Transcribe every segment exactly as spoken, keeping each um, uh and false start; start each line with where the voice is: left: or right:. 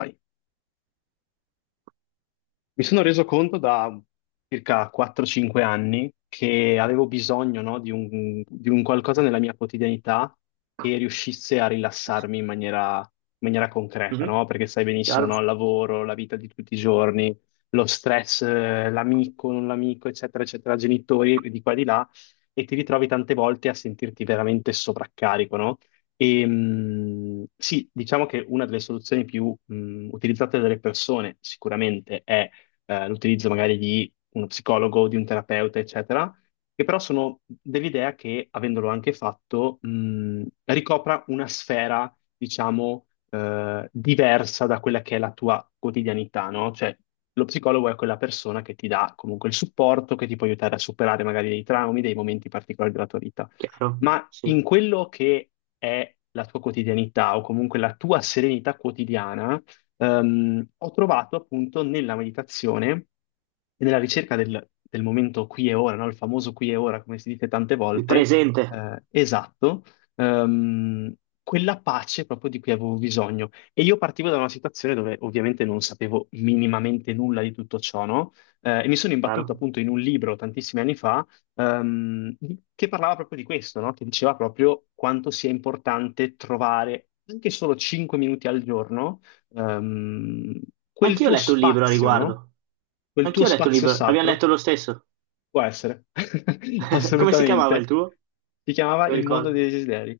left: Sì, mi sono reso conto da circa quattro cinque anni che avevo bisogno, no, di un, di un qualcosa nella mia quotidianità che riuscisse a rilassarmi in maniera, in maniera concreta,
right: Mhm.
left: no? Perché sai benissimo,
right: Chiaro?
left: no? Il lavoro, la vita di tutti i giorni, lo stress, eh, l'amico, non l'amico, eccetera, eccetera, genitori di qua e di là, e ti ritrovi tante volte a sentirti veramente sovraccarico, no? E, mh, sì, diciamo che una delle soluzioni più mh, utilizzate dalle persone sicuramente è eh, l'utilizzo magari di uno psicologo, di un terapeuta, eccetera, che però sono dell'idea che, avendolo anche fatto, mh, ricopra una sfera, diciamo, eh, diversa da quella che è la tua quotidianità, no? Cioè, lo psicologo è quella persona che ti dà comunque il supporto, che ti può aiutare a superare magari dei traumi, dei momenti particolari della tua vita.
right: Chiaro,
left: Ma
right: sì.
left: in quello che è la tua quotidianità o comunque la tua serenità quotidiana, ehm, ho trovato appunto nella meditazione e nella ricerca del, del momento qui e ora, no? Il famoso qui e ora, come si dice tante
right: Il
left: volte,
right: presente,
left: eh, esatto, ehm, quella pace proprio di cui avevo bisogno. E io partivo da una situazione dove ovviamente non sapevo minimamente nulla di tutto ciò, no? Eh, e mi sono imbattuto
right: chiaro.
left: appunto in un libro tantissimi anni fa, ehm, di- che parlava proprio di questo, no? Che diceva proprio quanto sia importante trovare anche solo cinque minuti al giorno, ehm,
right: Ma
left: quel
right: anch'io ho
left: tuo
right: letto un libro a
left: spazio, no?
right: riguardo.
left: Quel tuo
right: Anch'io ho letto un
left: spazio
right: libro. Abbiamo
left: sacro
right: letto lo stesso.
left: può essere,
right: Come si chiamava il
left: assolutamente.
right: tuo?
left: Si chiamava
right: Se lo
left: Il mondo
right: ricordo.
left: dei desideri.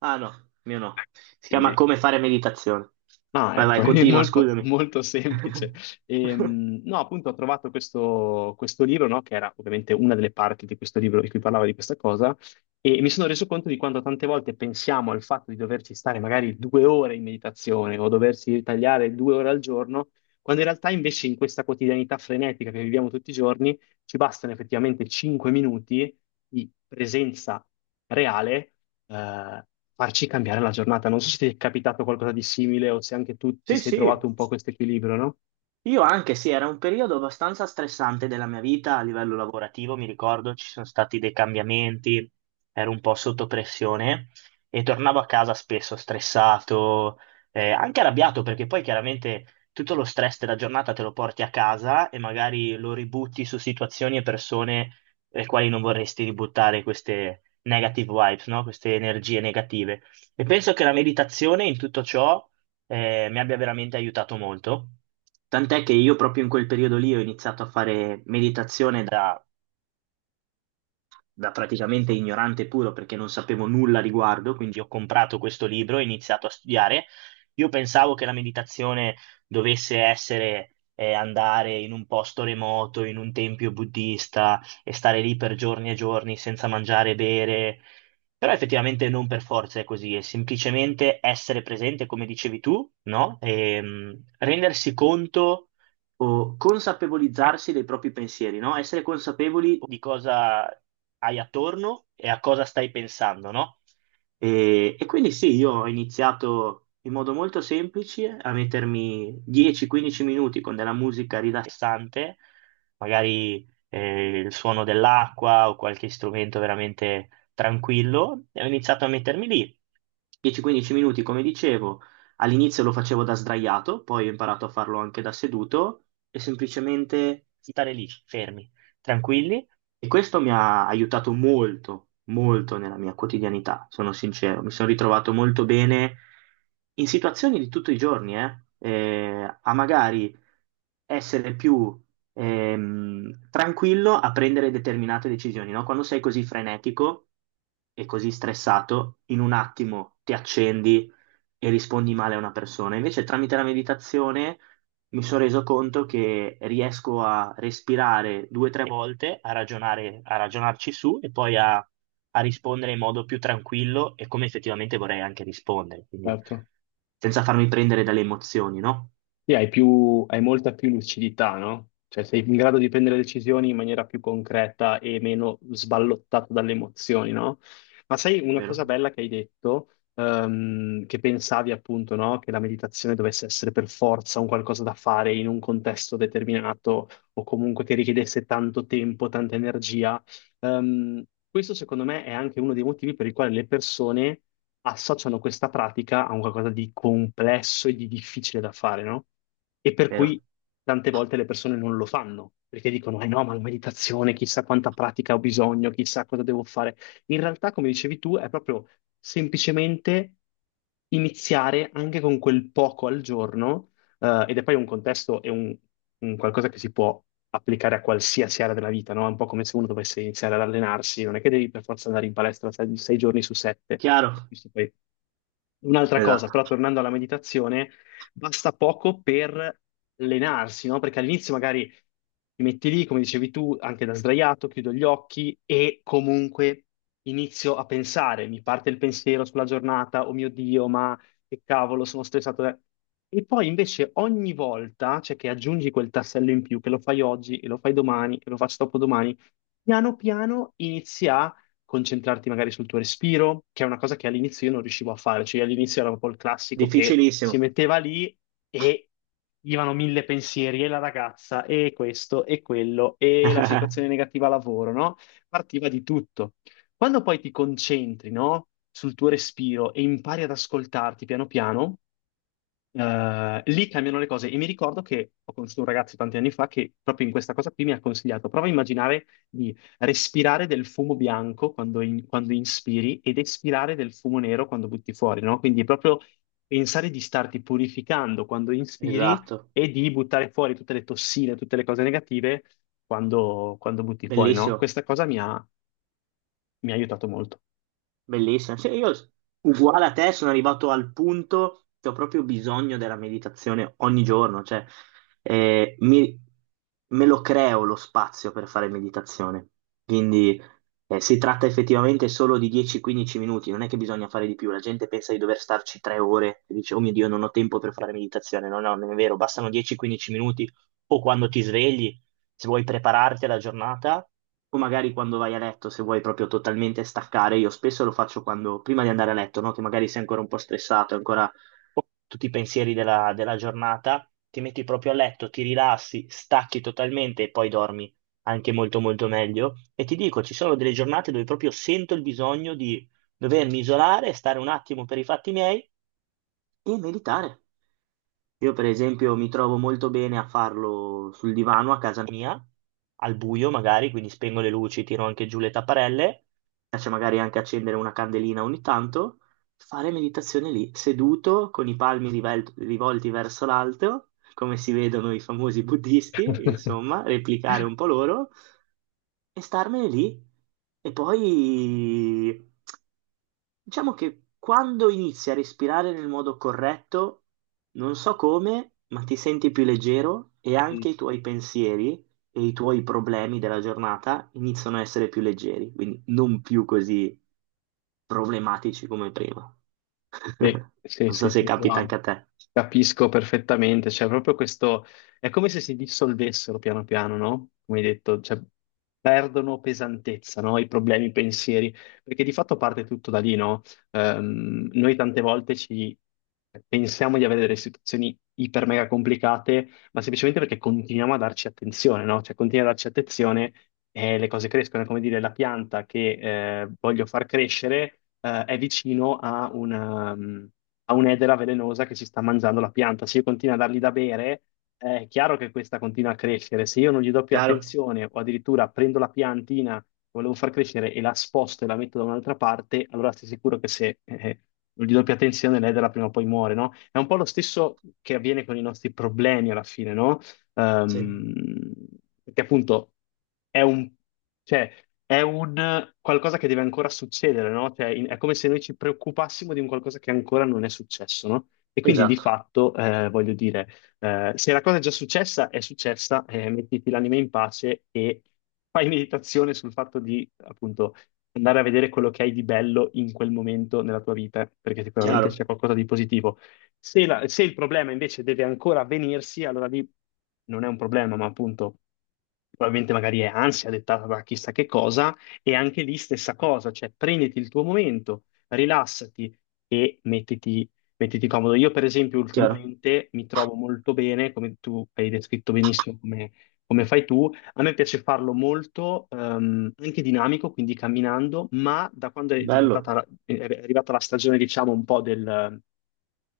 right: Ah no, mio no. Si chiama
left: Quindi
right: Come fare meditazione.
left: Ah,
right: Vai,
left: ecco,
right: vai,
left: è
right: continua,
left: molto,
right: scusami.
left: molto semplice. Ehm, no, appunto, ho trovato questo, questo libro, no, che era ovviamente una delle parti di questo libro di cui parlava di questa cosa, e mi sono reso conto di quanto tante volte pensiamo al fatto di doverci stare magari due ore in meditazione o doversi ritagliare due ore al giorno, quando in realtà invece in questa quotidianità frenetica che viviamo tutti i giorni ci bastano effettivamente cinque minuti di presenza reale eh, farci cambiare la giornata. Non so se ti è capitato qualcosa di simile o se anche tu ti
right: Sì,
left: sei
right: sì.
left: trovato un po' questo equilibrio, no?
right: Io anche sì, era un periodo abbastanza stressante della mia vita a livello lavorativo, mi ricordo ci sono stati dei cambiamenti, ero un po' sotto pressione e tornavo a casa spesso stressato, eh, anche arrabbiato perché poi chiaramente tutto lo stress della giornata te lo porti a casa e magari lo ributti su situazioni e persone le quali non vorresti ributtare queste negative vibes, no? Queste energie negative. E penso che la meditazione in tutto ciò, eh, mi abbia veramente aiutato molto. Tant'è che io proprio in quel periodo lì ho iniziato a fare meditazione da, da praticamente ignorante puro perché non sapevo nulla a riguardo, quindi ho comprato questo libro e ho iniziato a studiare. Io pensavo che la meditazione dovesse essere eh, andare in un posto remoto, in un tempio buddista e stare lì per giorni e giorni senza mangiare e bere, però effettivamente non per forza è così, è semplicemente essere presente, come dicevi tu, no? E, mm, rendersi conto o consapevolizzarsi dei propri pensieri, no? Essere consapevoli di cosa hai attorno e a cosa stai pensando, no? E, e quindi sì, io ho iniziato in modo molto semplice a mettermi dieci a quindici minuti con della musica rilassante, magari eh, il suono dell'acqua o qualche strumento veramente tranquillo, e ho iniziato a mettermi lì. dieci a quindici minuti, come dicevo, all'inizio lo facevo da sdraiato, poi ho imparato a farlo anche da seduto e semplicemente stare lì, fermi, tranquilli. E questo mi ha aiutato molto, molto nella mia quotidianità, sono sincero. Mi sono ritrovato molto bene in situazioni di tutti i giorni, eh, eh, a magari essere più ehm, tranquillo a prendere determinate decisioni, no? Quando sei così frenetico e così stressato, in un attimo ti accendi e rispondi male a una persona. Invece tramite la meditazione mi sono reso conto che riesco a respirare due o tre volte, a ragionare, a ragionarci su e poi a, a rispondere in modo più tranquillo e come effettivamente vorrei anche rispondere, quindi
left: Certo.
right: senza farmi prendere dalle emozioni, no?
left: Sì, hai più, hai molta più lucidità, no? Cioè sei in grado di prendere decisioni in maniera più concreta e meno sballottato dalle emozioni, no? Ma sai una cosa
right: Vero?
left: bella che hai detto, ehm, che pensavi appunto, no? Che la meditazione dovesse essere per forza un qualcosa da fare in un contesto determinato o comunque che richiedesse tanto tempo, tanta energia. Ehm, questo secondo me è anche uno dei motivi per i quali le persone associano questa pratica a un qualcosa di complesso e di difficile da fare, no? E per
right: Vero.
left: cui tante volte le persone non lo fanno, perché dicono, eh no, ma la meditazione, chissà quanta pratica ho bisogno, chissà cosa devo fare. In realtà, come dicevi tu, è proprio semplicemente iniziare anche con quel poco al giorno, eh, ed è poi un contesto e un, un qualcosa che si può applicare a qualsiasi area della vita, no? È un po' come se uno dovesse iniziare ad allenarsi, non è che devi per forza andare in palestra sei, sei giorni su sette.
right: Chiaro?
left: Questo poi è un'altra cosa,
right: Esatto.
left: però tornando alla meditazione, basta poco per allenarsi, no? Perché all'inizio magari ti metti lì, come dicevi tu, anche da sdraiato, chiudo gli occhi e comunque inizio a pensare, mi parte il pensiero sulla giornata, oh mio Dio, ma che cavolo, sono stressato. eh. E poi invece ogni volta, cioè che aggiungi quel tassello in più, che lo fai oggi, e lo fai domani, e lo faccio dopodomani, piano piano inizi a concentrarti magari sul tuo respiro, che è una cosa che all'inizio io non riuscivo a fare, cioè all'inizio era proprio il classico che si
right: Difficilissimo.
left: metteva lì e gli vanno mille pensieri, e la ragazza, e questo, e quello, e la situazione negativa al lavoro, no? Partiva di tutto. Quando poi ti concentri, no, sul tuo respiro e impari ad ascoltarti piano piano, eh, lì cambiano le cose. E mi ricordo che ho conosciuto un ragazzo tanti anni fa che proprio in questa cosa qui mi ha consigliato, prova a immaginare di respirare del fumo bianco quando, in- quando inspiri ed espirare del fumo nero quando butti fuori, no? Quindi proprio pensare di starti purificando quando inspiri
right: Esatto.
left: e di buttare fuori tutte le tossine, tutte le cose negative quando, quando butti fuori, no?
right: Bellissimo.
left: Questa cosa mi ha mi ha aiutato molto.
right: Bellissimo. Sì, io uguale a te sono arrivato al punto che ho proprio bisogno della meditazione ogni giorno, cioè eh, mi- me lo creo lo spazio per fare meditazione. Quindi eh, si tratta effettivamente solo di dieci quindici minuti, non è che bisogna fare di più. La gente pensa di dover starci tre ore e dice, oh mio Dio, non ho tempo per fare meditazione. No, no, non è vero, bastano dieci quindici minuti o quando ti svegli se vuoi prepararti alla giornata o magari quando vai a letto, se vuoi proprio totalmente staccare. Io spesso lo faccio quando, prima di andare a letto, no? Che magari sei ancora un po' stressato, ancora tutti i pensieri della, della giornata, ti metti proprio a letto, ti rilassi, stacchi totalmente e poi dormi anche molto molto meglio. E ti dico, ci sono delle giornate dove proprio sento il bisogno di dovermi isolare, stare un attimo per i fatti miei e meditare. Io, per esempio, mi trovo molto bene a farlo sul divano a casa mia, al buio magari, quindi spengo le luci, tiro anche giù le tapparelle, mi piace magari anche accendere una candelina ogni tanto, fare meditazione lì, seduto, con i palmi rivel- rivolti verso l'alto, come si vedono i famosi buddisti, insomma, replicare un po' loro e starmene lì. E poi, diciamo che quando inizi a respirare nel modo corretto, non so come, ma ti senti più leggero e
left: Mm.
right: anche i tuoi pensieri e i tuoi problemi della giornata iniziano a essere più leggeri, quindi non più così problematici come prima.
left: Sì, sì,
right: Non so
left: sì,
right: se
left: sì,
right: capita anche
left: no,
right: a te.
left: capisco perfettamente, cioè proprio questo, è come se si dissolvessero piano piano, no? Come hai detto, cioè, perdono pesantezza, no? I problemi, i pensieri, perché di fatto parte tutto da lì, no? Ehm, noi tante volte ci pensiamo di avere delle situazioni iper mega complicate, ma semplicemente perché continuiamo a darci attenzione, no? Cioè continuiamo a darci attenzione e le cose crescono. È come dire, la pianta che eh, voglio far crescere eh, è vicino a una, mm, a un'edera velenosa che si sta mangiando la pianta. Se io continuo a dargli da bere, eh, è chiaro che questa continua a crescere. Se io non gli do più
right: Chiaro?
left: attenzione o addirittura prendo la piantina volevo far crescere e la sposto e la metto da un'altra parte, allora stai sicuro che se eh, di doppia tensione l'edera prima o poi muore, no? È un po' lo stesso che avviene con i nostri problemi alla fine, no?
right: Sì,
left: Ehm, perché appunto è un, cioè, è un qualcosa che deve ancora succedere, no? Cioè, in- è come se noi ci preoccupassimo di un qualcosa che ancora non è successo, no? E quindi di
right: esatto.
left: fatto, eh, voglio dire, eh, se la cosa è già successa, è successa, eh, mettiti l'anima in pace e fai meditazione sul fatto di, appunto, andare a vedere quello che hai di bello in quel momento nella tua vita, perché sicuramente
right: Chiaro,
left: c'è qualcosa di positivo. Se, la- se il problema invece deve ancora avvenirsi, allora lì non è un problema, ma appunto probabilmente magari è ansia dettata da chissà che cosa, e anche lì stessa cosa, cioè prenditi il tuo momento, rilassati e mettiti mettiti comodo. Io, per esempio,
right: chiaro.
left: ultimamente mi trovo molto bene, come tu hai descritto benissimo come, come fai tu. A me piace farlo molto, ehm, anche dinamico, quindi camminando, ma da quando è
right: Bello,
left: diventata, è arrivata la stagione, diciamo, un po' del,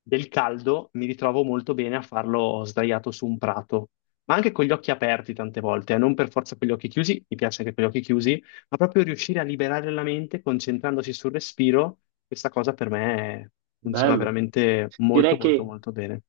left: del caldo, mi ritrovo molto bene a farlo sdraiato su un prato, ma anche con gli occhi aperti tante volte, eh, non per forza con gli occhi chiusi, mi piace anche con gli occhi chiusi, ma proprio riuscire a liberare la mente concentrandosi sul respiro, questa cosa per me funziona
right: bello.
left: veramente molto,
right: Direi
left: molto,
right: che
left: molto bene.